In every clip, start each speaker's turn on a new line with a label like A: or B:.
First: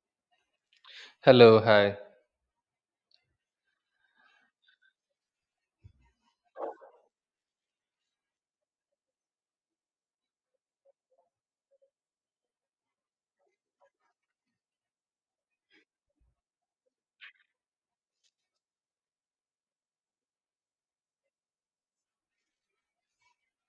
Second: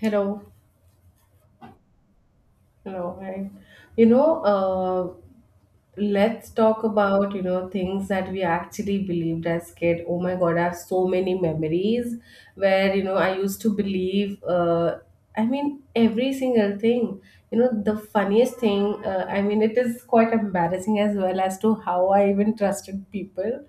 A: Hello,
B: Hello, hi.
A: hello, hi. You know, uh, let's talk about things that we actually believed as kid. Oh my God, I have so many memories where I used to believe — every single thing. You know, the funniest thing. It is quite embarrassing as well as to how I even trusted people.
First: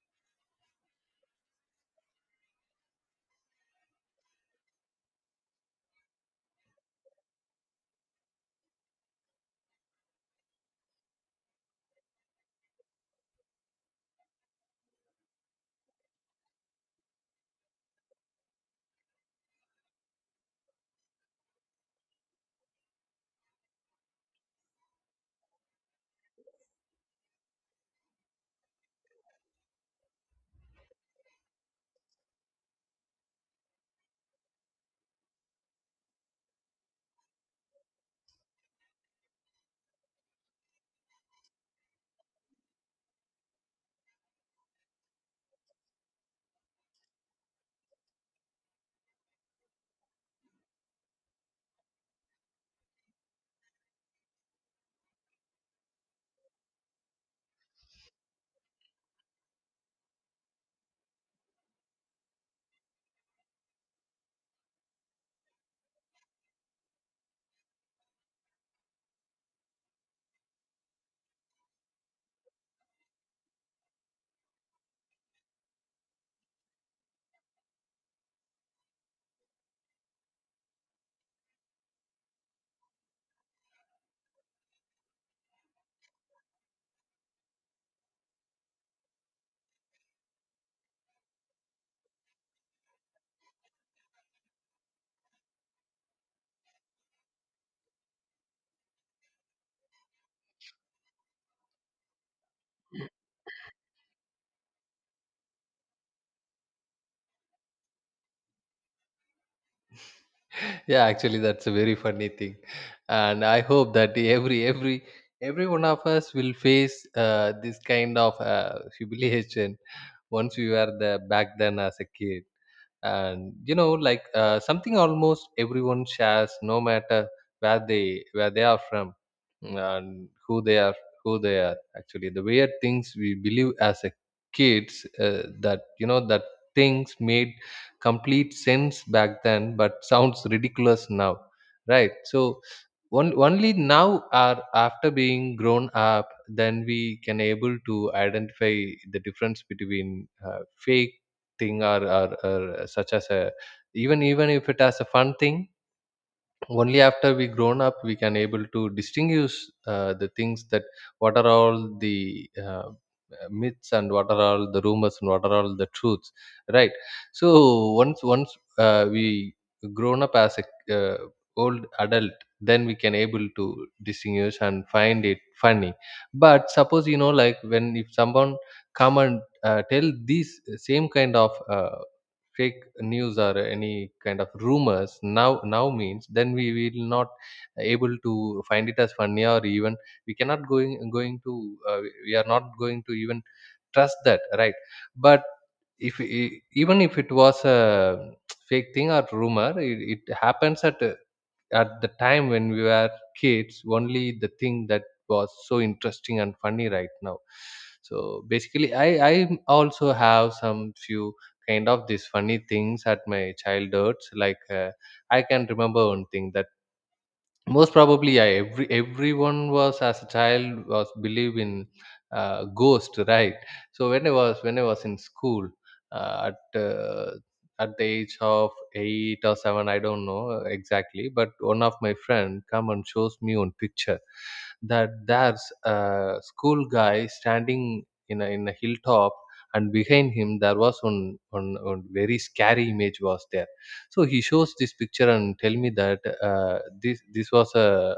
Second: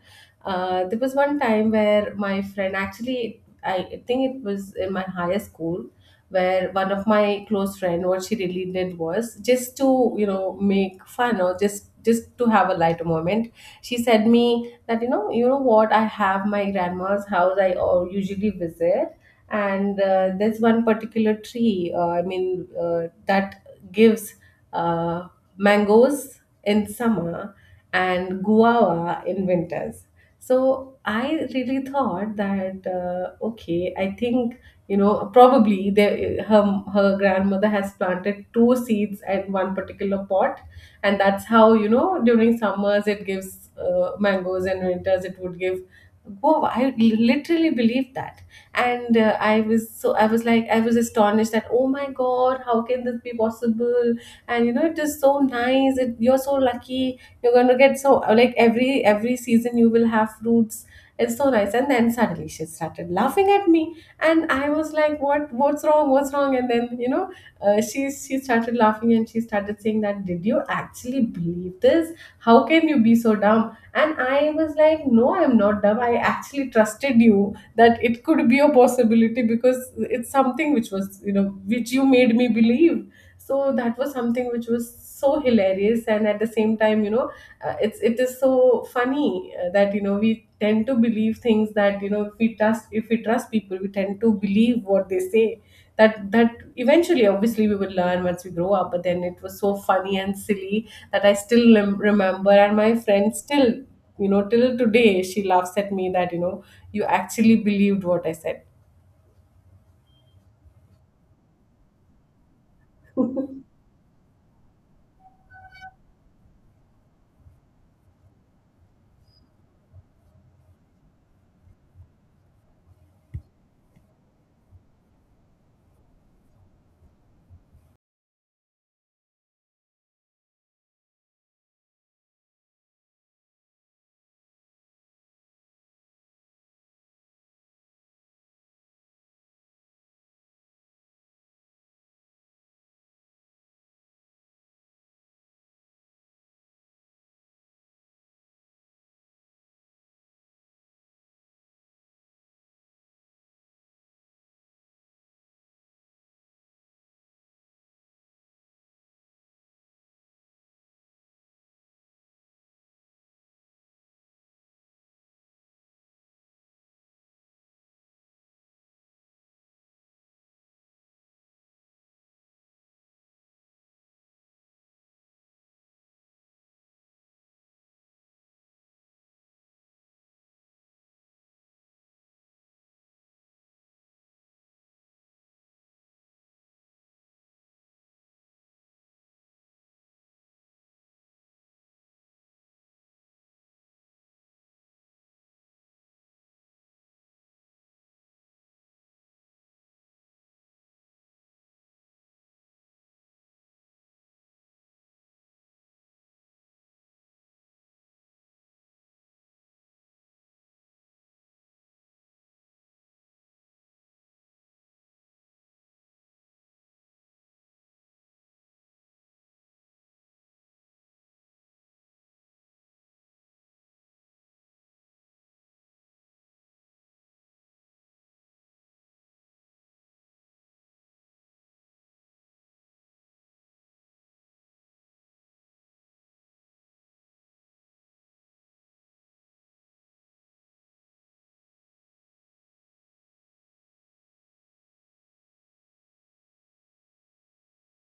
A: There was one time where my friend actually, I think it was in my higher school where one of my close friend what she really did was just to make fun or just to have a lighter moment. She said me that you know, what, I have my grandma's house I usually visit, and there's one particular tree, that gives uh, mangoes in summer and guava in winters. So I really thought that, okay, I think probably her her grandmother has planted two seeds in one particular pot, and that's how during summers it gives mangoes and winters it would give guava. I literally believe that. And I was like, I was astonished that, oh my god, how can this be possible, and you know it is so nice, you're so lucky, you're going to get so like every season you will have fruits, it's so nice. And then suddenly she started laughing at me, and I was like, what's wrong, what's wrong? And then she started laughing and she started saying that, did you actually believe this? How can you be so dumb? And I was like, no, I'm not dumb, I actually trusted you that it could be a possibility, because it's something which was which you made me believe. So that was something which was so hilarious, and at the same time it is so funny that we tend to believe things that if we trust, if we trust people, we tend to believe what they say. That eventually obviously we will learn once we grow up, but then it was so funny and silly that I still remember, and my friend still till today she laughs at me that you actually believed what I said.
B: Yeah, actually, that's a very funny thing, and I hope that every every one of us will face this kind of humiliation once we were the back then as a kid. And you know like something almost everyone shares no matter where they are from, mm, and who they are actually. The weird things we believe as a kids that you know that things made complete sense back then but sounds ridiculous now, right. So only now or after being grown up then we can able to identify the difference between fake thing or such as a even if it has a fun thing, only after we grown up we can able to distinguish the things that what are all the myths and what are all the rumors and what are all the truths, right. So once we grown up as a uh, old adult, then we can able to distinguish and find it funny. But suppose you know like when if someone come and tell these same kind of fake news or any kind of rumors now, now means then we will not able to find it as funny, or even we cannot going to we are not going to even trust that, right. But if even if it was a fake thing or rumor, it happens at the time when we were kids only. The thing that was so interesting and funny right now. So basically I also have some few kind of these funny things at my childhoods, like I can remember one thing that most probably, yeah, everyone was as a child was believe in ghost, right. So when I was in school uh, at uh, at the age of 8 or 7, I don't know exactly, but one of my friend come and shows me one picture that there's a school guy standing in a hilltop, and behind him there was one very scary image was there. So he shows this picture and tell me that this was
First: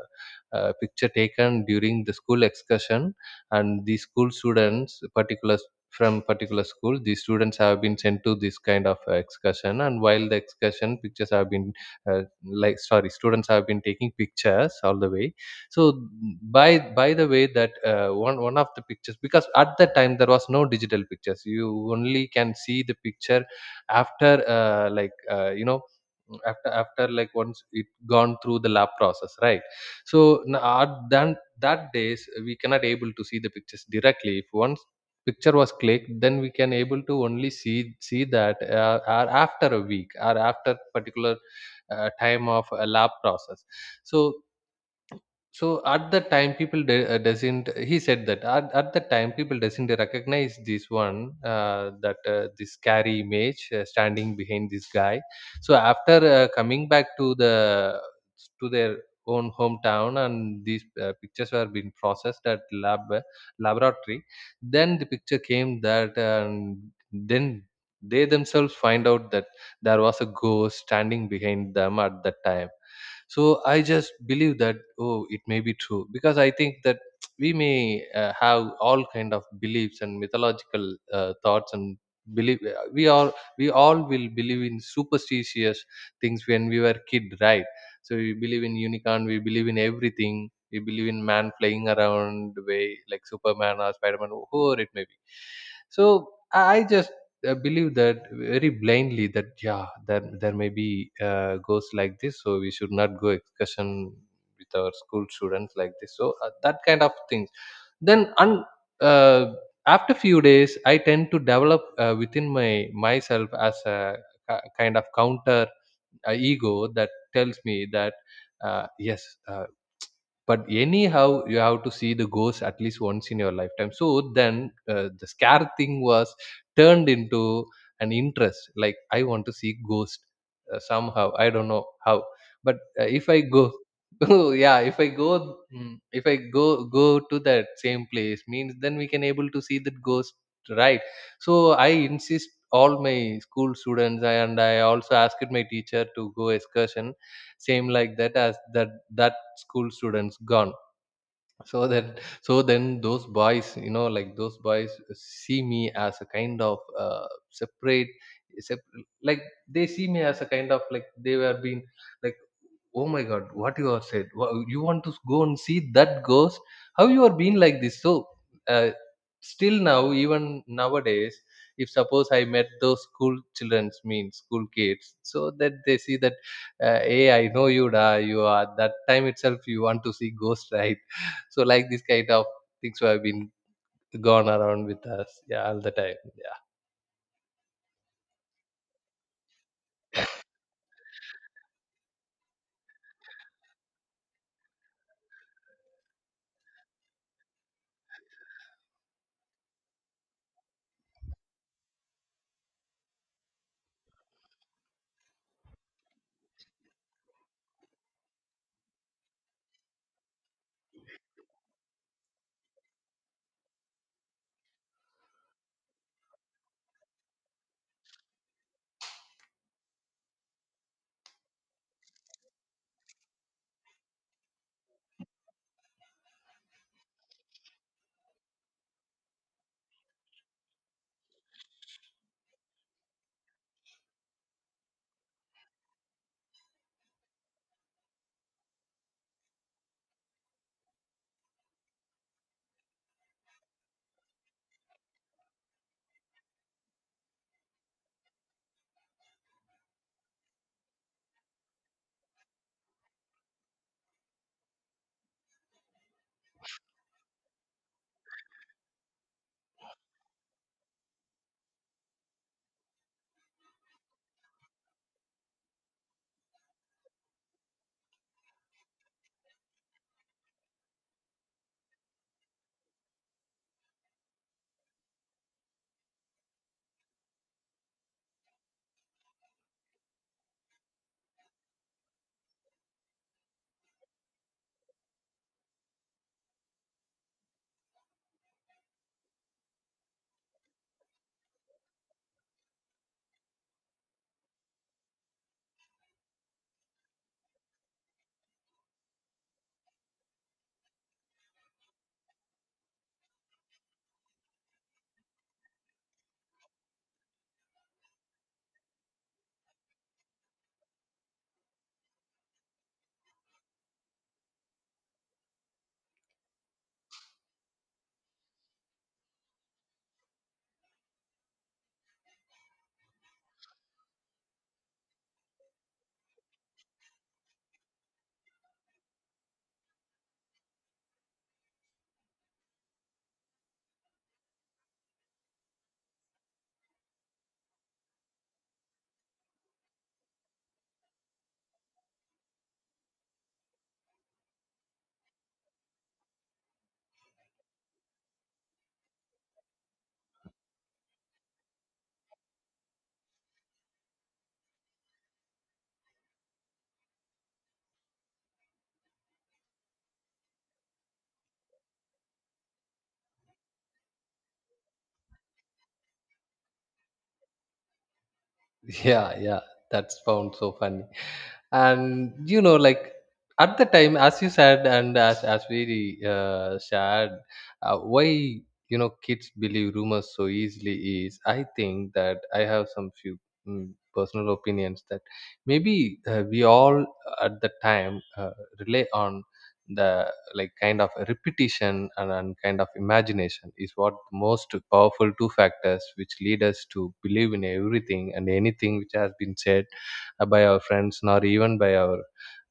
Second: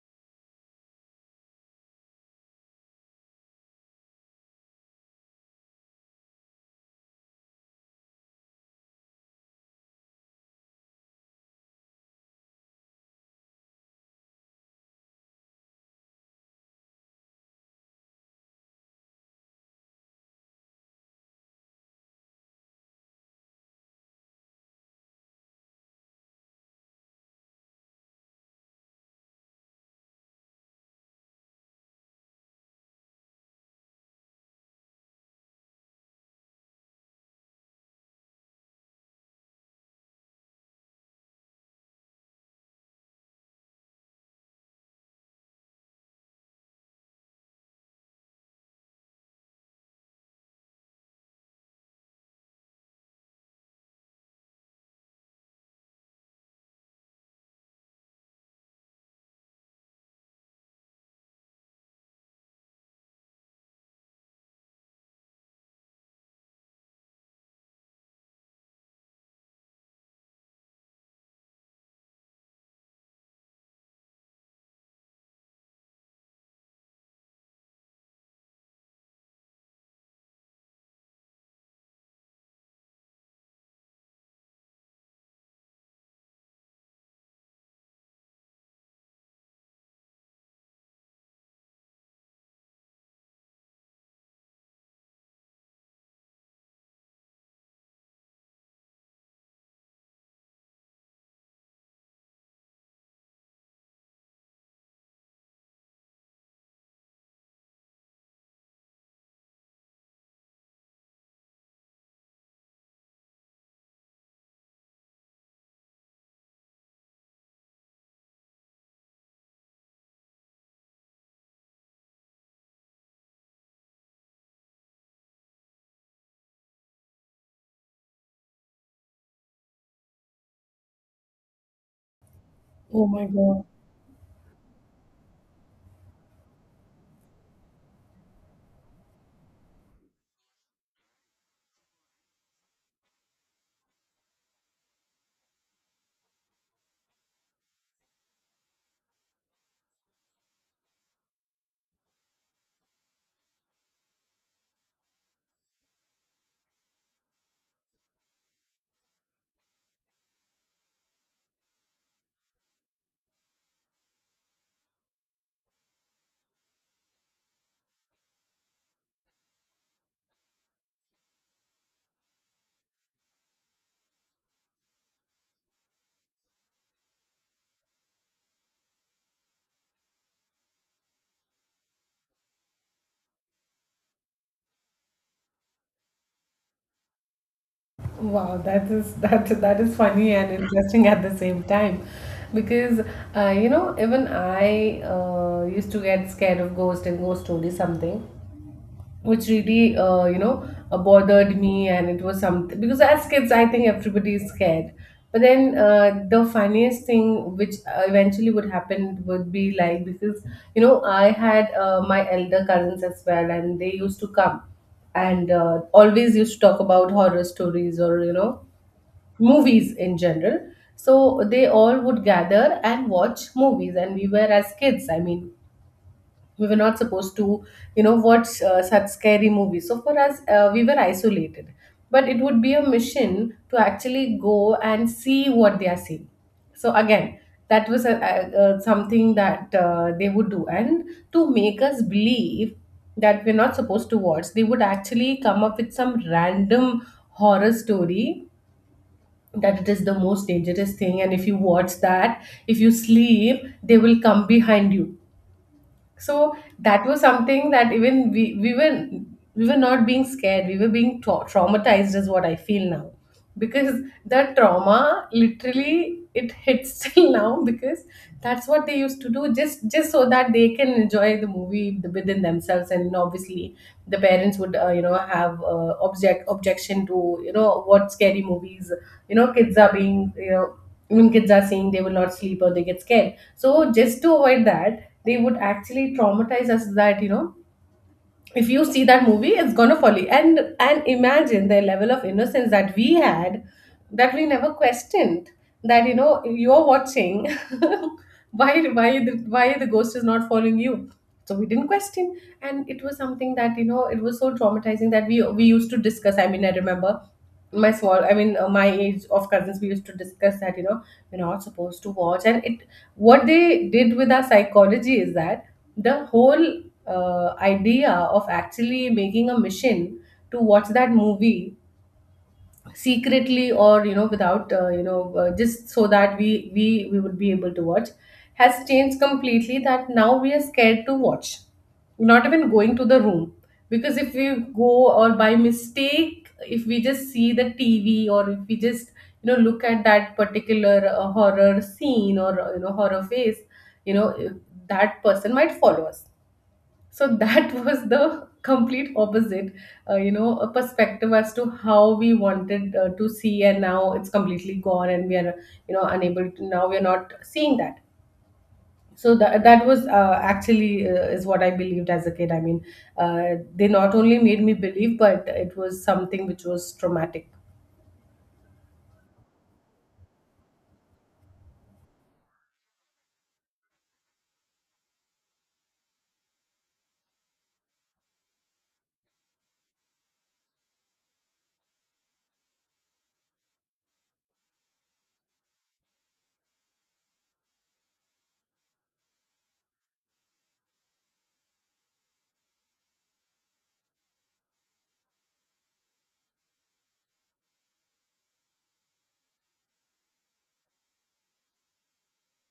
B: a picture taken during the school excursion, and the school students particular from particular school, the students have been sent to this kind of excursion, and while the excursion pictures have been like, sorry, students have been taking pictures all the way. So by by the way that one of the pictures, because at that time there was no digital pictures, you only can see the picture after like you know, after like, once it gone through the lab process, right. So at then that days we cannot able to see the pictures directly. If once picture was clicked, then we can able to only see that or after a week or after particular time of a lab process. So so at the time, people doesn't. He said that at the time, people doesn't recognize this one that this scary image standing behind this guy. So after coming back to the to their own hometown, and these pictures were being processed at lab laboratory, then the picture came that, and then they themselves find out that there was a ghost standing behind them at that time. So I just believe that, oh, it may be true, because I think that we may have all kind of beliefs and mythological thoughts and believe. we all we all will believe in superstitious things when we were kid, right. So we believe in unicorn, we believe in everything, we believe in man flying around the way like Superman or Spider-Man, whoever it may be. So I just believe that very blindly, that, yeah, that there may be goes like this, so we should not go excursion with our school students like this, so that kind of things. Then uh, after few days I tend to develop within my myself as a kind of counter ego that tells me that uh, yes, but anyhow you have to see the ghost at least once in your lifetime. So then the scare thing was turned into an interest, like I want to see ghost. Somehow I don't know how, but
A: Oh my
B: if I
A: god.
B: go oh, yeah, if I go, mm, if I go go to that same place means, then we can able to see that ghost, right. So I insist all my school students, and I also asked my teacher to go excursion same like that, as that school students gone. So that, so then those boys, you know like, those boys see me as a kind of separate, sep- like, they see me as a kind of like they were being like, oh my god, what you have said. You want to go and see that ghost? How you are being like this? So uh, still now, even nowadays, if suppose I met those school children's mean school kids, so that they see that, hey, I know you, da, you are that time itself you want to see ghost, right. So like this kind of things have been gone around with us, yeah, all the time.
A: Wow, that is, that is funny and interesting at the same time, because even I used to get scared of ghost and ghost stories, something which really bothered me, and it was something because as kids I think everybody is scared. But then the funniest thing which eventually would happen would be like, because I had my elder cousins as well, and they used to come and always used to talk about horror stories or movies in general. So they all would gather and watch movies, and we were, as kids, we were not supposed to watch such scary movies, so for us we were isolated. But it would be a mission to actually go and see what they are seeing. So again, that was a something that they would do. And to make us believe that we're not supposed to watch, they would actually come up with some random horror story, that it is the most dangerous thing, and if you watch that, if you sleep, they will come behind you. So that was something that, even we were not being scared, we were being traumatized, is what I feel now. Because the trauma literally it hits till now, because that's what they used to do, just so that they can enjoy the movie within themselves. And obviously the parents would have objection to what scary movies kids are being, I mean, kids are saying they will not sleep or they get scared. So just to avoid that, they would actually traumatize us that if you see that movie, it's gonna follow you. And imagine the level of innocence that we had, that we never questioned, that you're watching, why, why the ghost is not following you. So we didn't question. And it was something that it was so traumatizing that we used to discuss, I remember my small, my age of cousins, we used to discuss that we're not supposed to watch. And it, what they did with our psychology is that the whole idea of actually making a mission to watch that movie secretly, or you know without you know just so that we would be able to watch, has changed completely, that now we are scared to watch, not even going to the room. Because if we go, or by mistake if we just see the TV, or if we just look at that particular horror scene or horror face, you know that person might follow us. So that was the complete opposite, a perspective as to how we wanted to see, and now it's completely gone, and we are, unable to. Now we are not seeing that. So that was actually, is what I believed as a kid. I mean, they not only made me believe, but it was something which was traumatic.
B: Yeah, yeah. That's found so funny. And you know like, at the time, as you said, and as we shared, why you know kids believe rumors so easily is, I think that I have some few, mm, personal opinions that maybe we all at the time rely on the like kind of repetition, and kind of imagination, is what most powerful two factors which lead us to believe in everything and anything which has been said by our friends, nor even by our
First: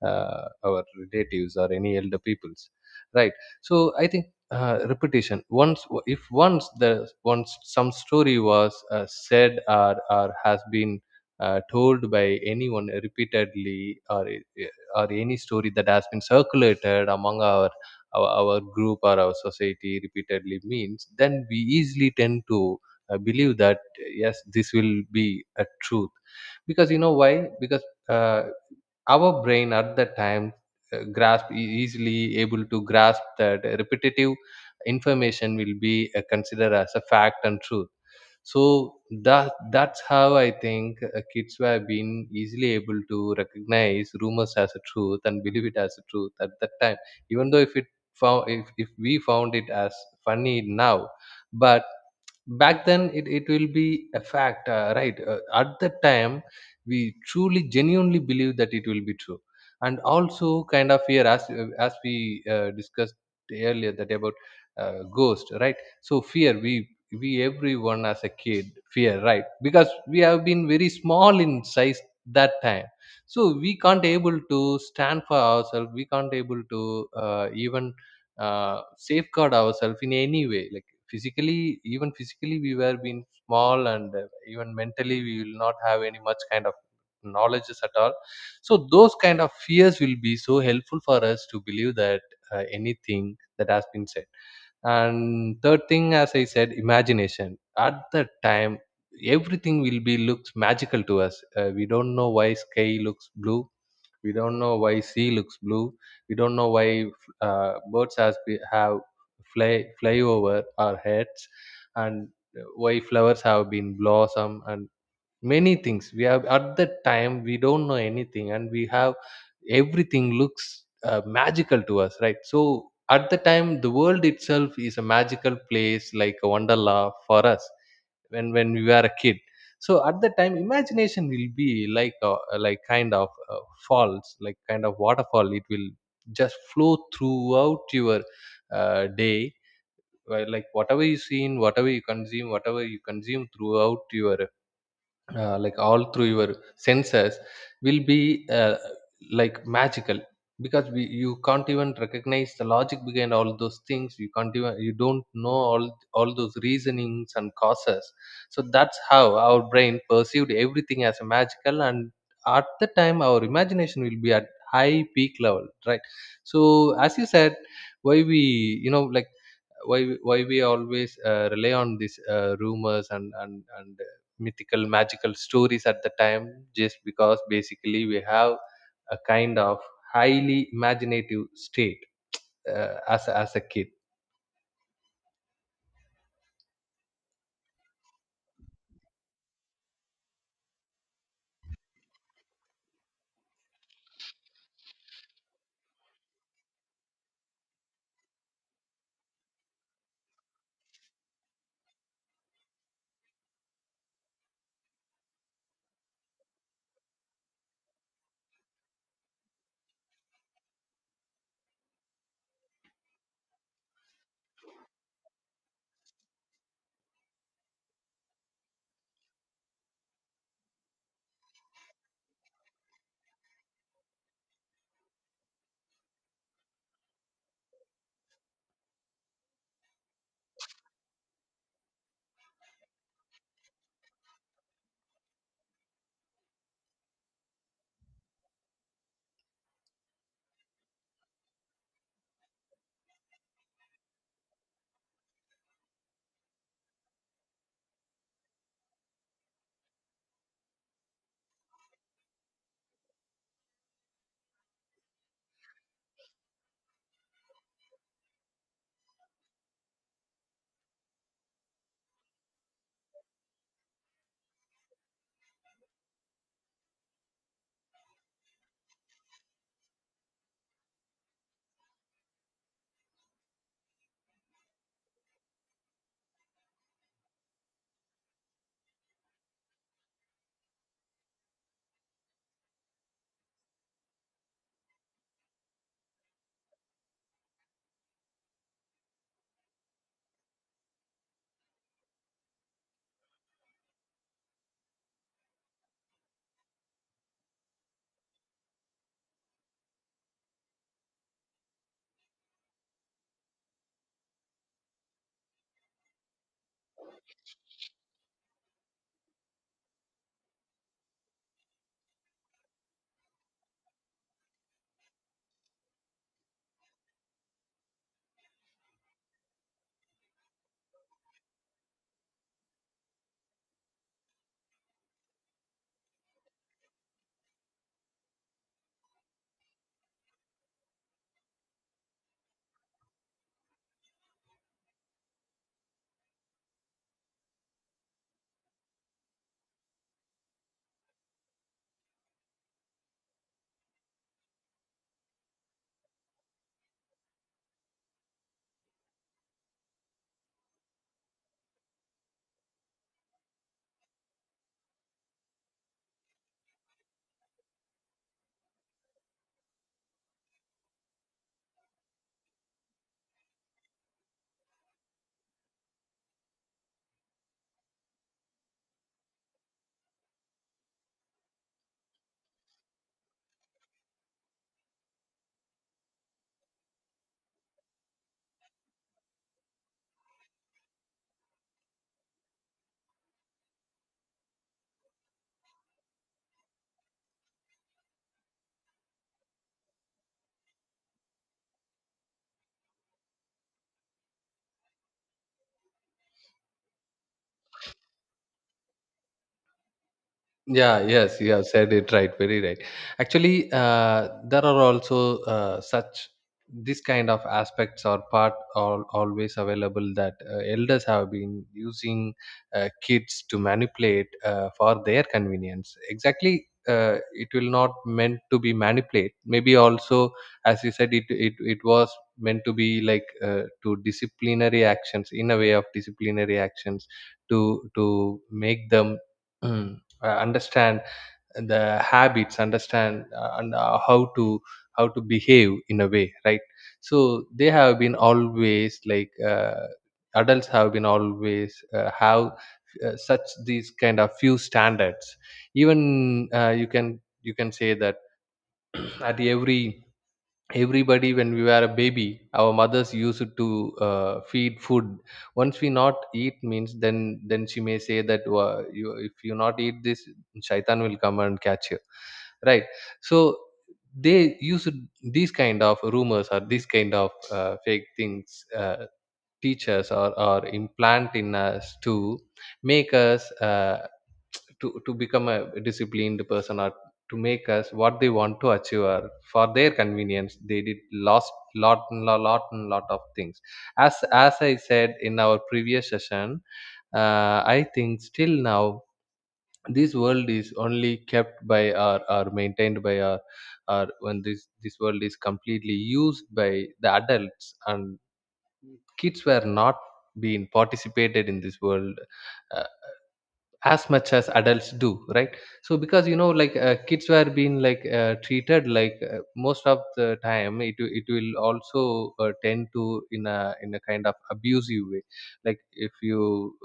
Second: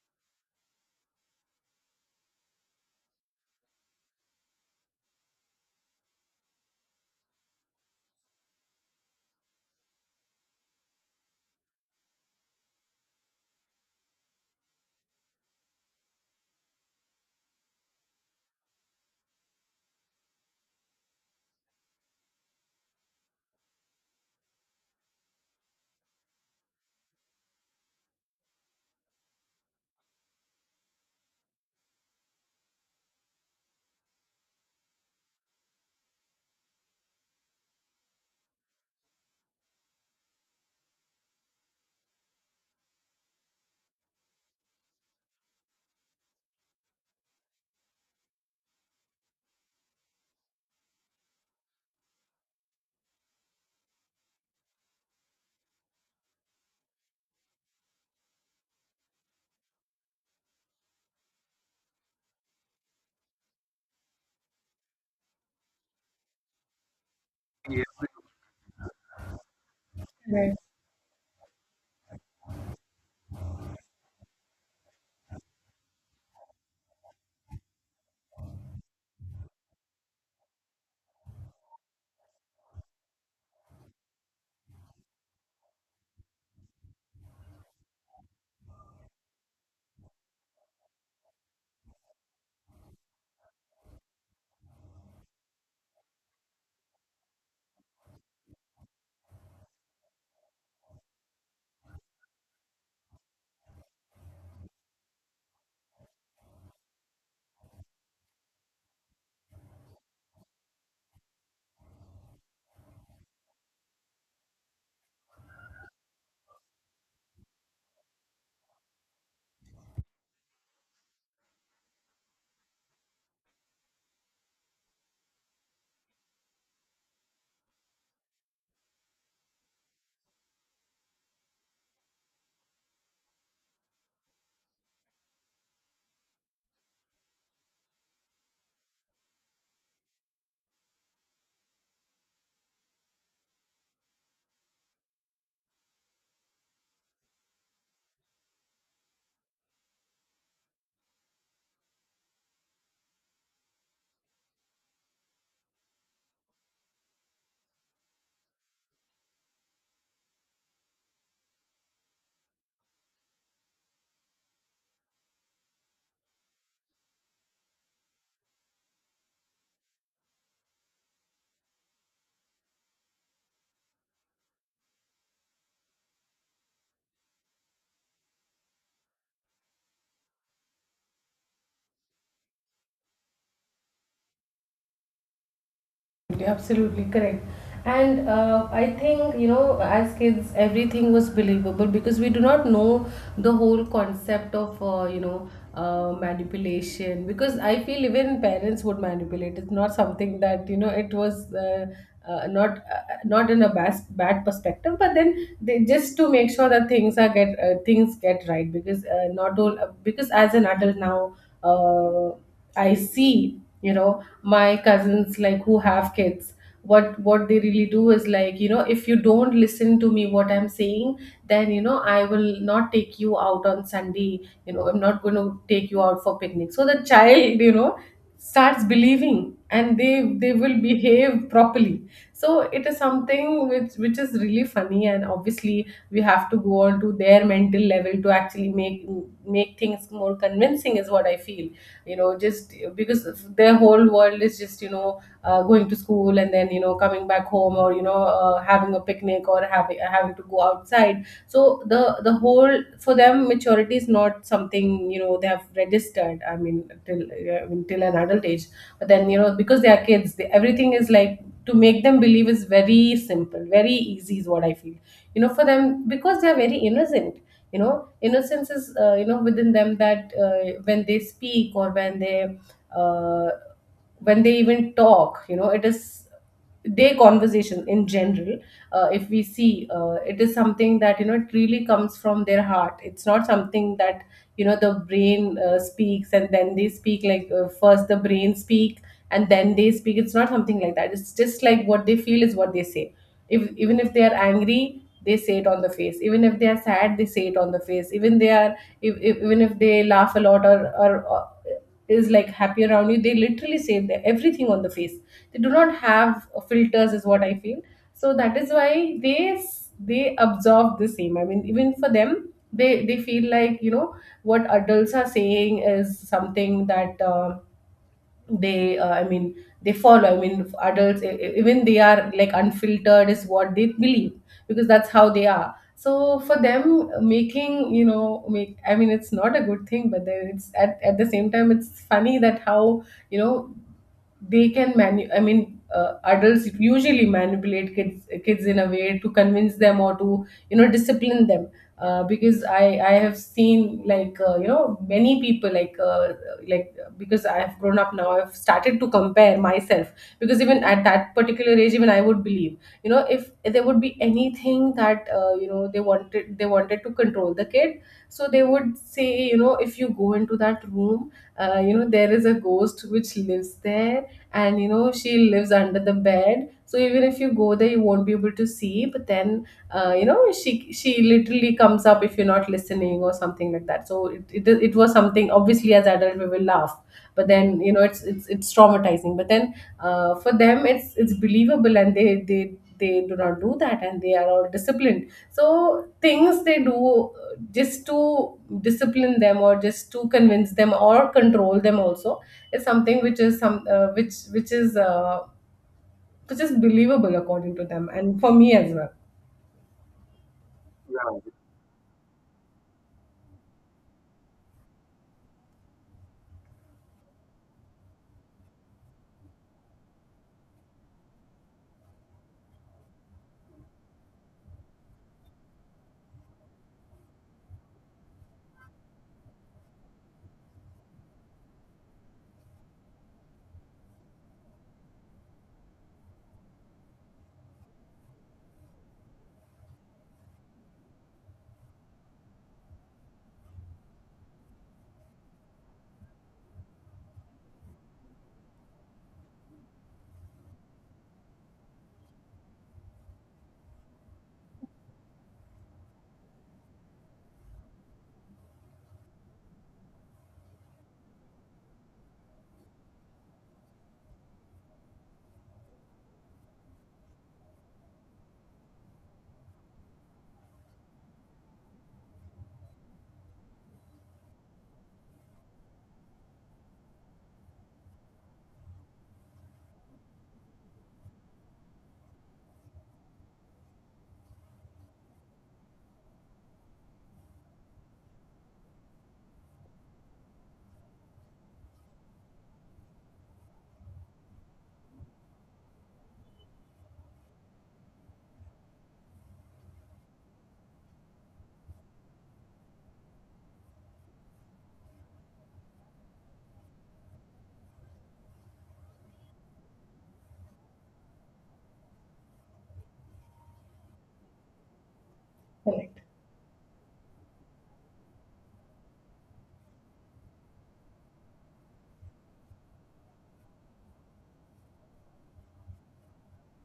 B: our relatives or any elder peoples, right. So I think repetition, once if once the once some story was said, or has been told by anyone repeatedly, or any story that has been circulated among our group or our society repeatedly means, then we easily tend to believe that, yes, this will be a truth. Because you know why? Because uh, our brain at that time grasp easily able to grasp that repetitive information will be considered as a fact and truth. So that's how I think kids were being easily able to recognize rumors as a truth and believe it as a truth at that time, even though if it found if we found it as funny now. But back then it will be a fact, right, at that time, we truly genuinely believe that it will be true. And also kind of fear, as we discussed earlier that about ghost, right. So fear, we
A: Yeah.
B: everyone as a kid fear, right, because we have
A: Right.
B: been very small in size that time. So we can't able to stand for ourselves, we can't able to even safeguard ourselves in any way, like physically, even physically we were being small, and even mentally we will not have any much kind of knowledges at all. So those kind of fears will be so helpful for us to believe that anything that has been said. And third thing, as I said, imagination at that time, everything will be looks magical to us. We don't know why sky looks blue, we don't know why sea looks blue, we don't know why birds have fly over our heads, and why flowers have been blossom, and many things we have at that time, we don't know anything, and we have everything looks magical to us, right. So at the time the world itself is a magical place like a wonderla for us, when we were a kid. So at that time imagination will be like a, like kind of falls, like kind of waterfall, it will just flow throughout your day. Like whatever you see in, whatever you consume, whatever you consume throughout your like all through your senses, will be like magical, because you can't even recognize the logic behind all those things, you can't even, you don't know all those reasonings and causes. So that's how our brain perceived everything as a magical, and at the time our imagination will be at high peak level, right. So as you said, why we, you know like, why we always rely on these rumors, and mythical magical stories at the time, just because basically we have a kind of highly imaginative state as a kid.
A: Absolutely correct. And I think, as kids, everything was believable because we do not know the whole concept of, manipulation. Because I feel even parents would manipulate. It's not something that, it was not not in a bad perspective, but then they just to make sure that things are get, things get right. Because not all because as an adult now. Uh, I see, my cousins like who have kids, what they really do is like, if you don't listen to me what I'm saying, then, I will not take you out on Sunday, I'm not going to take you out for picnic. So the child, starts believing and they will behave properly. So it is something which is really funny, and obviously we have to go on to their mental level to actually make things more convincing, is what I feel. Just because their whole world is just, going to school, and then coming back home, or having a picnic, or having to go outside. So the whole for them, maturity is not something they have registered, till, I mean till an adult age. But then because they are kids, everything is like, to make them believe is very simple, very easy, is what I feel, for them, because they are very innocent. you know innocence is within them, that when they speak or uh, when they even talk, it is their conversation in general. If we see, it is something that it really comes from their heart. It's not something that the brain speaks and then they speak, like first the brain speak and then they speak. It's not something like that, it's just like what they feel is what they say. If, even if they are angry they say it on the face, even if they are sad they say it on the face, even they are, if, even if they laugh a lot, or is like happy around you, they literally say their everything on the face. They do not have filters, is what I feel. So that is why they absorb the same, even for them, they feel like, what adults are saying is something that they uh, i mean they follow. Adults, even they are like unfiltered, is what they believe, because that's how they are. So for them, making you know make I mean it's not a good thing, but then it's, at the same time it's funny, that how you know they can adults usually manipulate kids in a way to convince them or to discipline them. Because I have seen like many people, like because I have grown up now, I've started to compare myself, because even at that particular age, even I would believe. You know, if there would be anything that, you know, they wanted to control the kid. So they would say, you know, if you go into that room, you know, there is a ghost which lives there. And you know, she lives under the bed, so even if you go there you won't be able to see, but then you know, she literally comes up if you're not listening or something like that. So it was something, obviously as adult we will laugh. But then, you know, it's traumatizing, but then for them it's believable, and they they do not do that, and they are all disciplined. So things they do, just to discipline them or just to convince them or control them also is something which is some, which is, which is believable according to them, and for me as well.
B: Yeah, yes,
A: Yeah.
B: you have said it right, very right. Actually, there are also such this kind of aspects are part are always available that elders have been using kids to manipulate for their convenience. Exactly, it will not meant to be manipulate. Maybe also, as you said, it was meant to be like to disciplinary actions, in a way of disciplinary actions to make them. Understand the habits, understand and how to behave in a way, right? So they have been always like adults have been always have such these kind of few standards, even you can say that. At every everybody, when we were a baby, our mothers used to feed food. Once we not eat means, then she may say that, "Wha- you, if you not eat this, shaitan will come and catch you," right? So they use these kind of rumors or these kind of fake things teach us or implant in us to make us to become a disciplined person, or to make us what they want to achieve, or for their convenience they did lost lot and lot of things. As I said in our previous session, I think still now, this world is only kept by or maintained by our, or when this world is completely used by the adults, and kids were not being participated in this world. Uh, as much as adults do, right? So
A: Correct.
B: because you know like kids were being like treated like most of the time it will also tend to in a kind of abusive way. Like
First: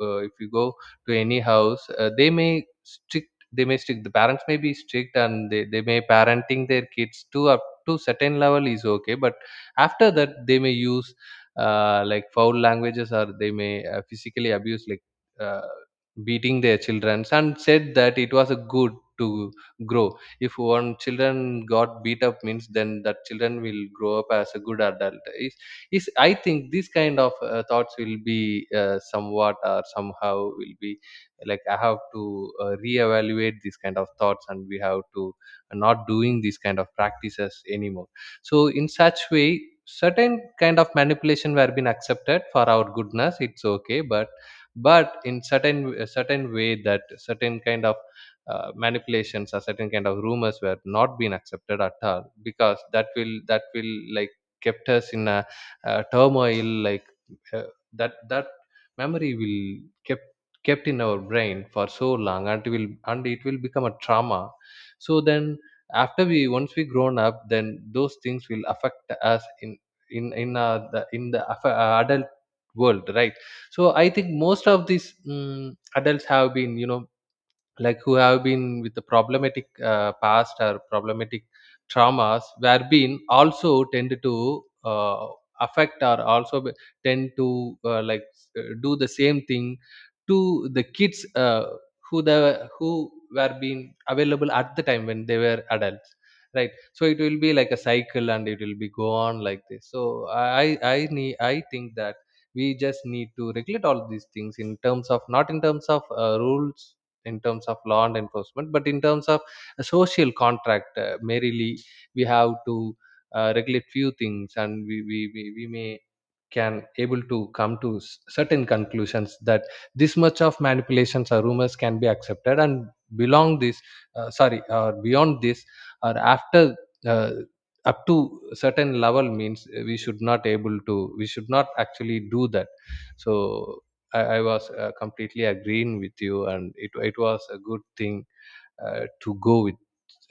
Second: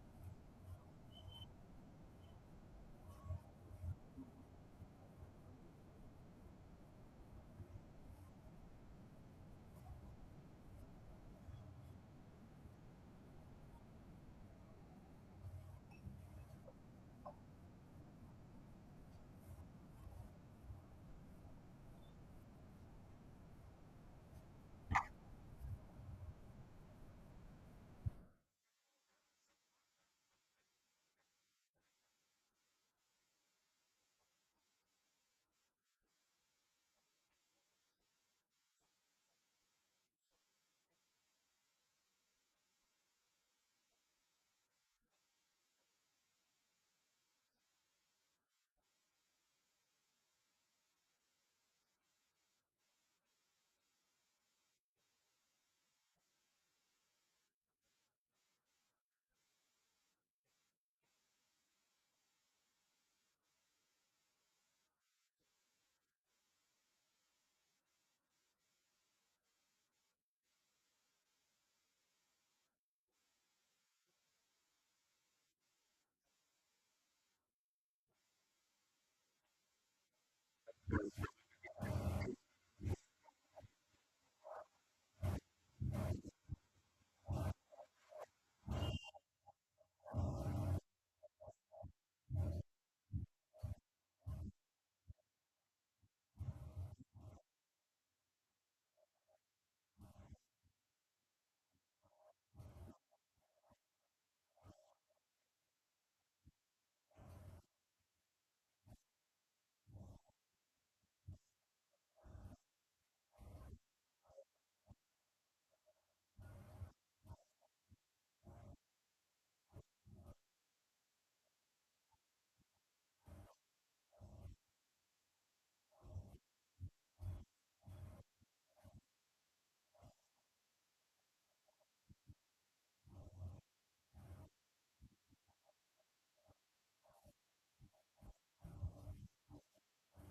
B: if you go to any house, they may strict, they may strict, the parents may be strict, and they may parenting their kids to up to certain level is okay, but after that they may use like foul languages, or they may physically abuse like uh, beating their children, and said that it was a good to grow. If one children got beat up means, then that children will grow up as a good adult, is I think these kind of thoughts will be somewhat or somehow will be like, I have to reevaluate these kind of thoughts, and we have to not doing these kind of practices anymore. So in such way, certain kind of manipulation were been accepted for our goodness, it's okay, but in certain a certain way that certain kind of manipulations or certain kind of rumors were not being accepted at all, because that will like kept us in a, uh, turmoil, like uh, that memory will kept kept in our brain for so long, and it will become a trauma. So then after we once we grown up, then those things will affect us in the in the affa- adult world, right? So I think most of these adults have been, you know, like who have been with the problematic past, or problematic traumas were been also tend to affect, or also be- tend to like do the same thing to the kids who the who were being available at the time when they were adults, right? So it will be like a cycle, and it will be go on like this. So I need, I think that we just need to regulate all these things in terms of, not in terms of rules in terms of law and enforcement, but in terms of a social contract, merely we have to regulate few things, and we may can able to come to s- certain conclusions that this much of manipulations or rumors can be accepted, and belong this, sorry, or beyond this, or after uh, up to certain level means we should not able to, we should not actually do that. So I was completely agreeing with you, and it was a good thing to go with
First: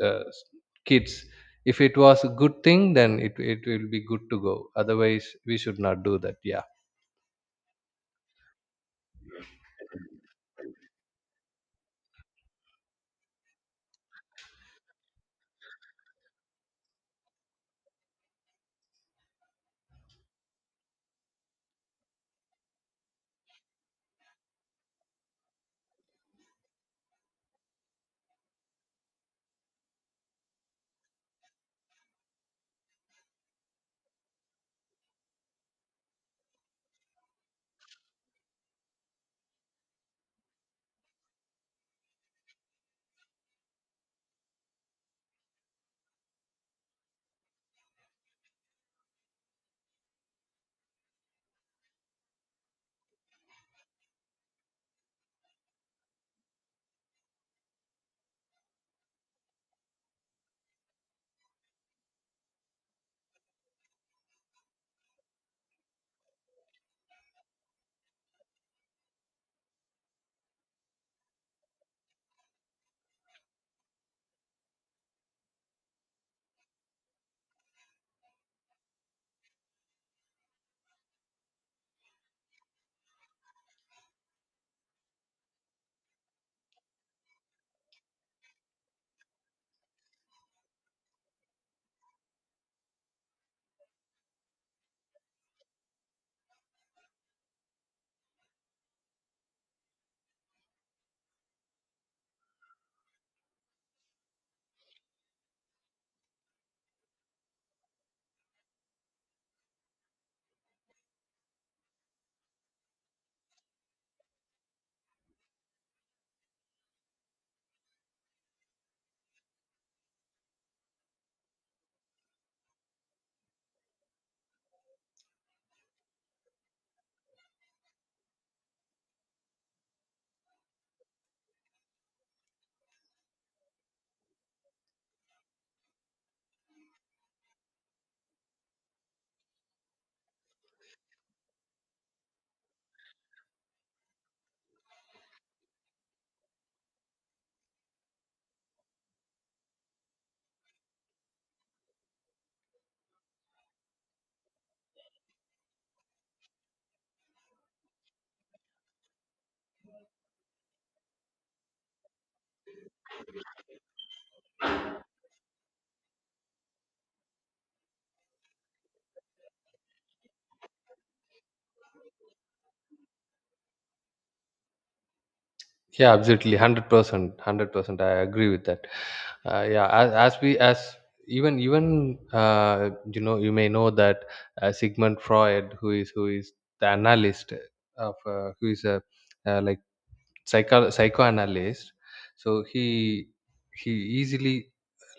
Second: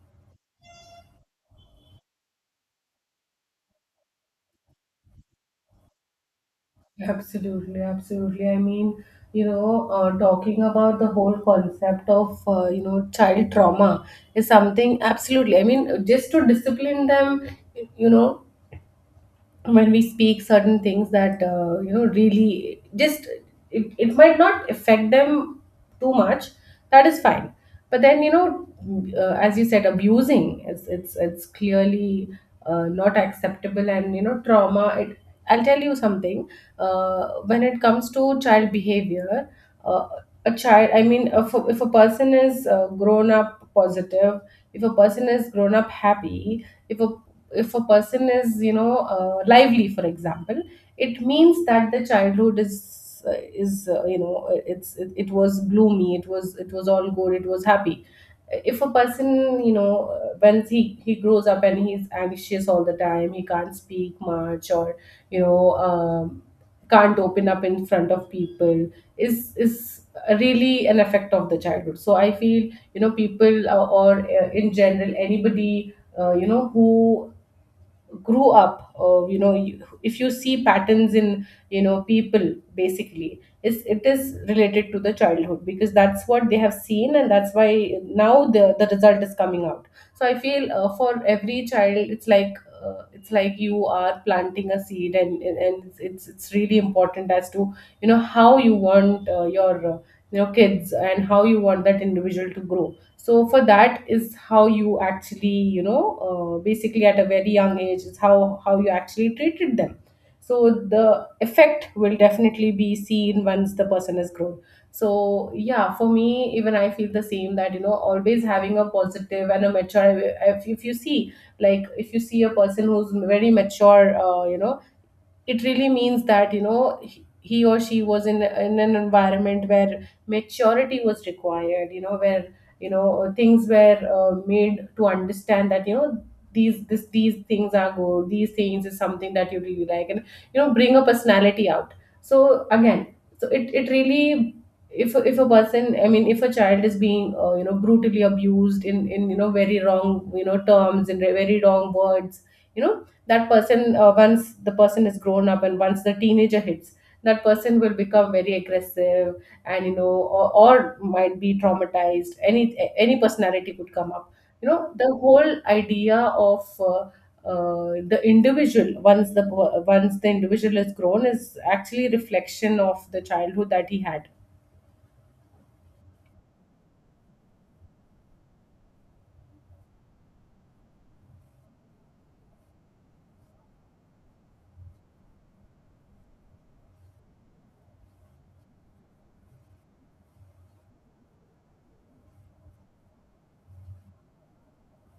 B: s- kids. If it was a good thing, then it will be good to go. Otherwise, we should not do that. Yeah,
A: Absolutely, absolutely. I mean, you know, talking about the whole concept of, you know, child trauma is something absolutely. I mean, just to discipline them, you know, when we speak certain things that, you know, really just it might not affect them too much, that is fine, but then you know, as you said, abusing, it's clearly not acceptable. And you know, trauma, it, I'll tell you something. Uh, when it comes to child behavior, uh, a child, I mean, if a person is, grown up positive, if a person is grown up happy, if a, if a person is, you know, lively, for example, it means that the childhood is, is, you know, it was gloomy, it was all good, it was happy. If a person, you know, when he grows up and he's anxious all the time, he can't speak much, or you know, can't open up in front of people, is really an effect of the childhood. So I feel, you know, people, or, in general, anybody, you know, who grew up, you know, if you see patterns in, you know, people, basically it is related to the childhood, because that's what they have seen, and that's why now the result is coming out. So I feel, for every child it's like, it's like you are planting a seed, and it's really important as to, you know, how you want, your, your kids, and how you want that individual to grow. So for that is how you actually, you know, basically at a very young age is how you actually treated them. So the effect will definitely be seen once the person has grown. So yeah, for me even I feel the same, that you know, always having a positive and a mature. If you see, like if you see a person who's very mature, you know, it really means that, you know, he or she was in an environment where maturity was required, you know, where you know, things were, made to understand that, you know, these things are good, these things is something that you really like, and you know, bring a personality out. So again, so it really, if a person, I mean, if a child is being, you know, brutally abused in you know, very wrong, you know, terms, in very wrong words, you know, that person, once the person is grown up and once the teenager hits, that person will become very aggressive, and you know, or might be traumatized, any personality could come up. You know, the whole idea of, uh, the individual once the, once the individual is grown, is actually reflection of the childhood that he had.
B: yeah, absolutely, 100%, 100%. I agree with that. Yeah, as we as, even even you know you may know that Sigmund Freud, who is the analyst of who is a like psychoanalyst. So he easily,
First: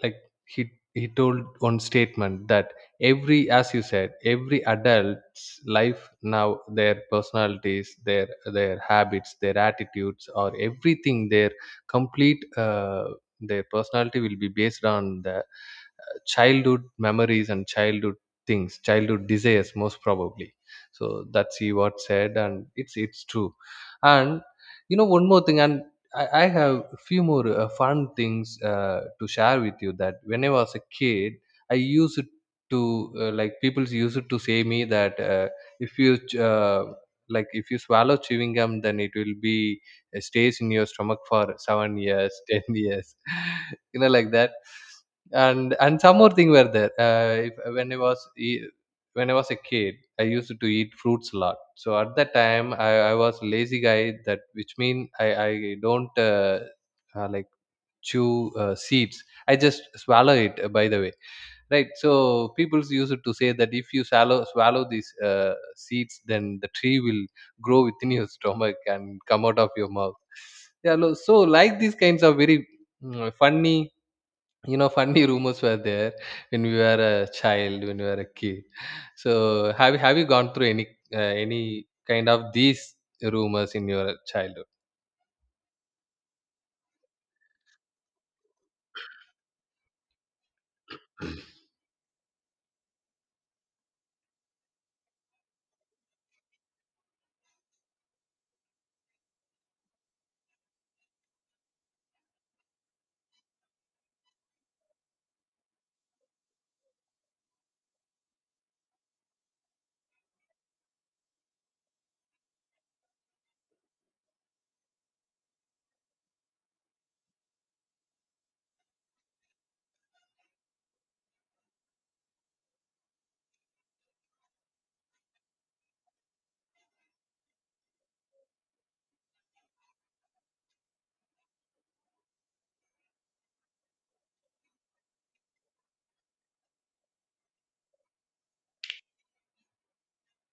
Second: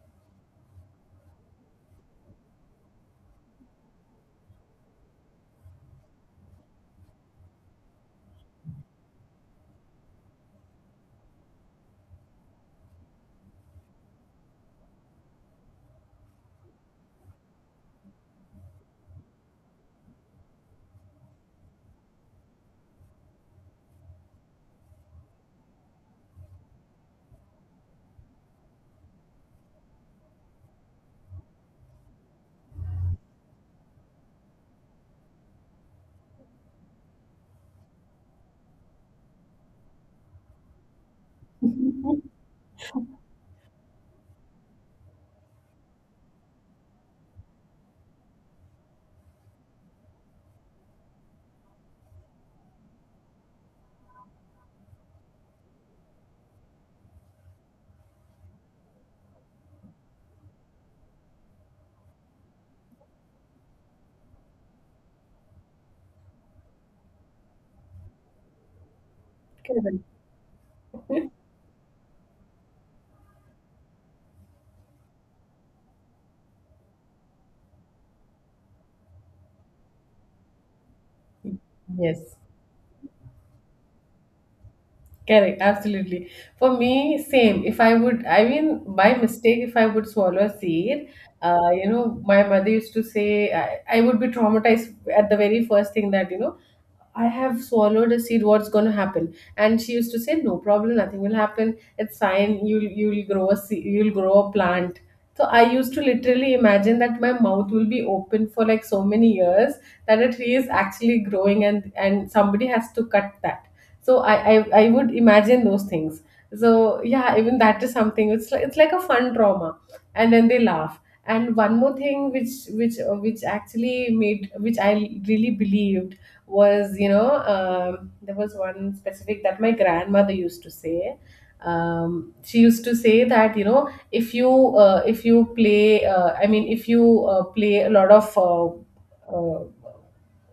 B: like, he told one statement that, every, as you said, every adult's life now, their personalities, their habits, their attitudes, or everything, their complete their personality will be based on that childhood memories, and childhood things, childhood desires, most probably. So that's he what said, and it's true. And, you know, one more thing, and I have a few more fun things to share with you, that when I was a kid, I used to like, people used to say me that if you like, if you swallow chewing gum, then it will be stays in your stomach for 7 years 10 years you know, like that. And some more thing were there, if, when I was e- when I was a kid, I used to eat fruits a lot, so at that time I was lazy guy, that which mean I don't like chew seeds, I just swallow it by the way, right? So people used to say that if you swallow these seeds, then the tree will grow within your stomach and come out of your
A: Correct.
B: mouth. Yeah, lo- so like these kinds of very, funny, you know, funny rumors were there when we were a child, when we were a kid. So have you, have you gone through any kind
A: Yes.
B: of these rumors in your childhood?
A: Correct, absolutely. For me, same. If I would, I mean, by mistake, if I would swallow a seed, you know, my mother used to say, I would be traumatized at the very first thing, that, you know, I have swallowed a seed, what's going to happen? And she used to say, no problem, nothing will happen. It's fine. You'll grow a seed, you'll grow a plant. So I used to literally imagine that my mouth will be open for like so many years, that a tree is actually growing, and somebody has to cut that. So I would imagine those things. So yeah, even that is something, it's like, it's like a fun trauma. And then they laugh. And one more thing, which, which actually made, which I really believed, was, you know, there was one specific that my grandmother used to say. Um, she used to say that, you know, if you, if you play, I mean, if you, play a lot of, uh,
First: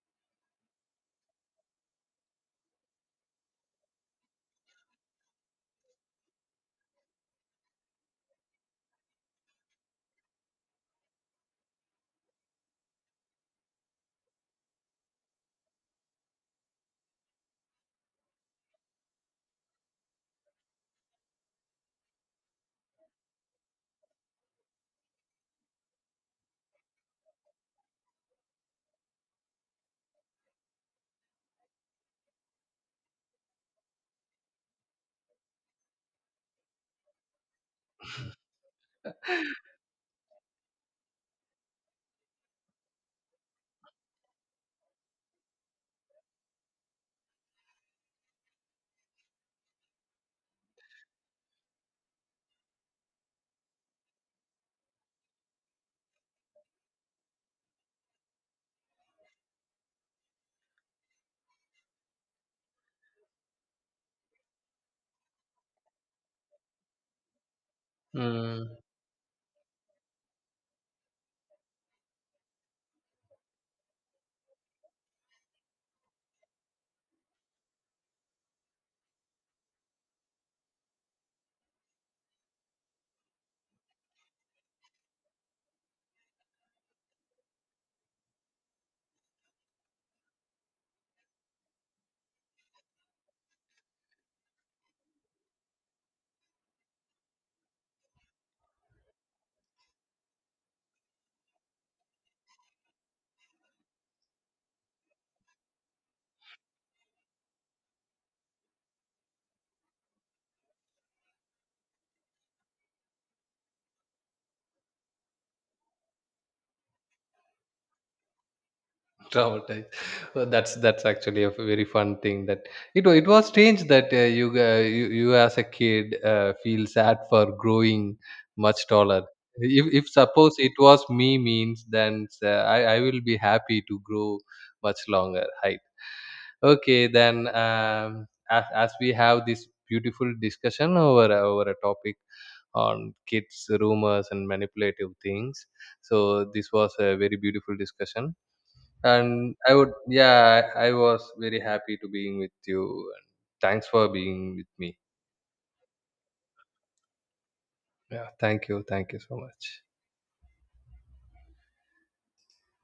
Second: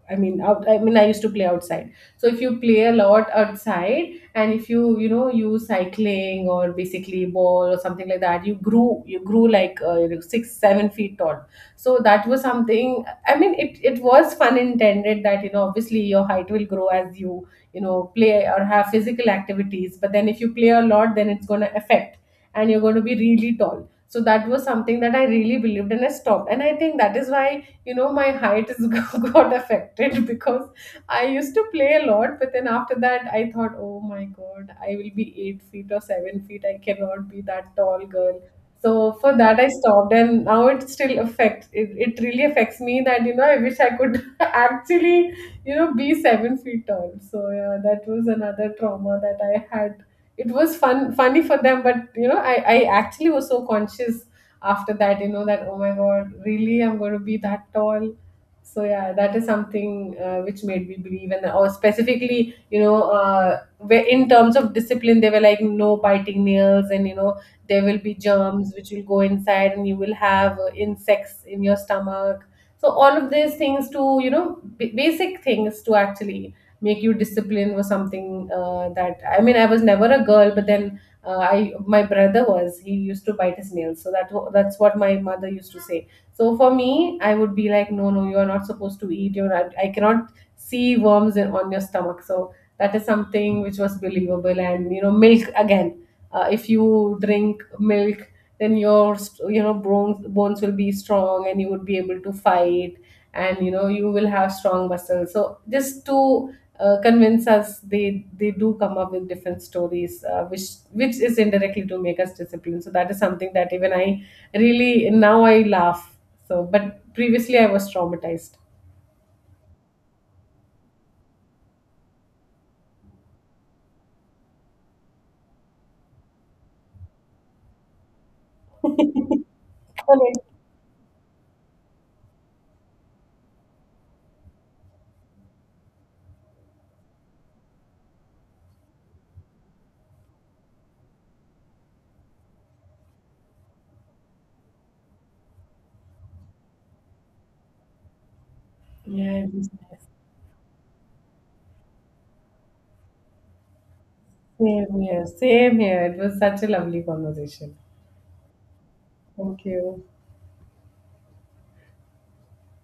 A: I mean, out, I mean, I used to play outside. So if you play a lot outside, and if you, you know, use cycling or basically ball or something like that, you grew like, you know, six, 7 feet tall. So that was something. I mean, it was fun intended that, you know, obviously your height will grow as you, you know, play or have physical activities. But then if you play a lot, then it's going to affect, and you're going to be really tall. So that was something that I really believed and I stopped. And I think that is why you know, my height is got affected, because I used to play a lot, but then after that I thought, oh my god, I will be 8 feet or 7 feet, I cannot be that tall girl. So for that I stopped, and now it still affects, it really affects me that, you know, I wish I could actually, you know, be 7 feet tall. So yeah, that was another trauma that I had. It was fun, funny for them, but you know, I actually was so conscious after that, you know, that oh my god, really, I'm going to be that tall. So yeah, that is something, which made me believe. And or specifically, you know, where in terms of discipline they were like, no biting nails, and you know, there will be germs
B: Mm,
A: which will go inside, and you will have, insects in your stomach. So all of these things, to you know, basic things, to actually make you disciplined was something, that, I mean, I was never a girl, but then I my brother was, he used to bite his nails, so that's what my mother used to say. So for me I would be like, no no, you are not supposed to eat, you're not, I cannot see worms on your stomach, so that is something which was believable. And you know, milk again, if you drink milk, then you know, bones will be strong, and you would be able to fight, and you know, you will have strong muscles. So just to convince us, they do come up with different stories, which is indirectly to make us disciplined. So that is something that even I, really now, I laugh. So but, previously I was traumatized.
B: traumatized. Well, that's actually a very fun thing. That it wa- it was strange that you you as a kid feel sad for growing much taller. If
A: Okay.
B: suppose it was me means, then I will be happy to grow much longer height. Okay, then as we have this beautiful discussion over a- over a topic on kids rumors and manipulative things, so this was a very beautiful discussion,
A: Yeah,
B: and I would, yeah, I was very happy to being with you. And thanks for being with
A: same
B: me.
A: here, same here, it was such a lovely conversation.
B: Yeah, thank you so
A: Thank
B: much.
A: you.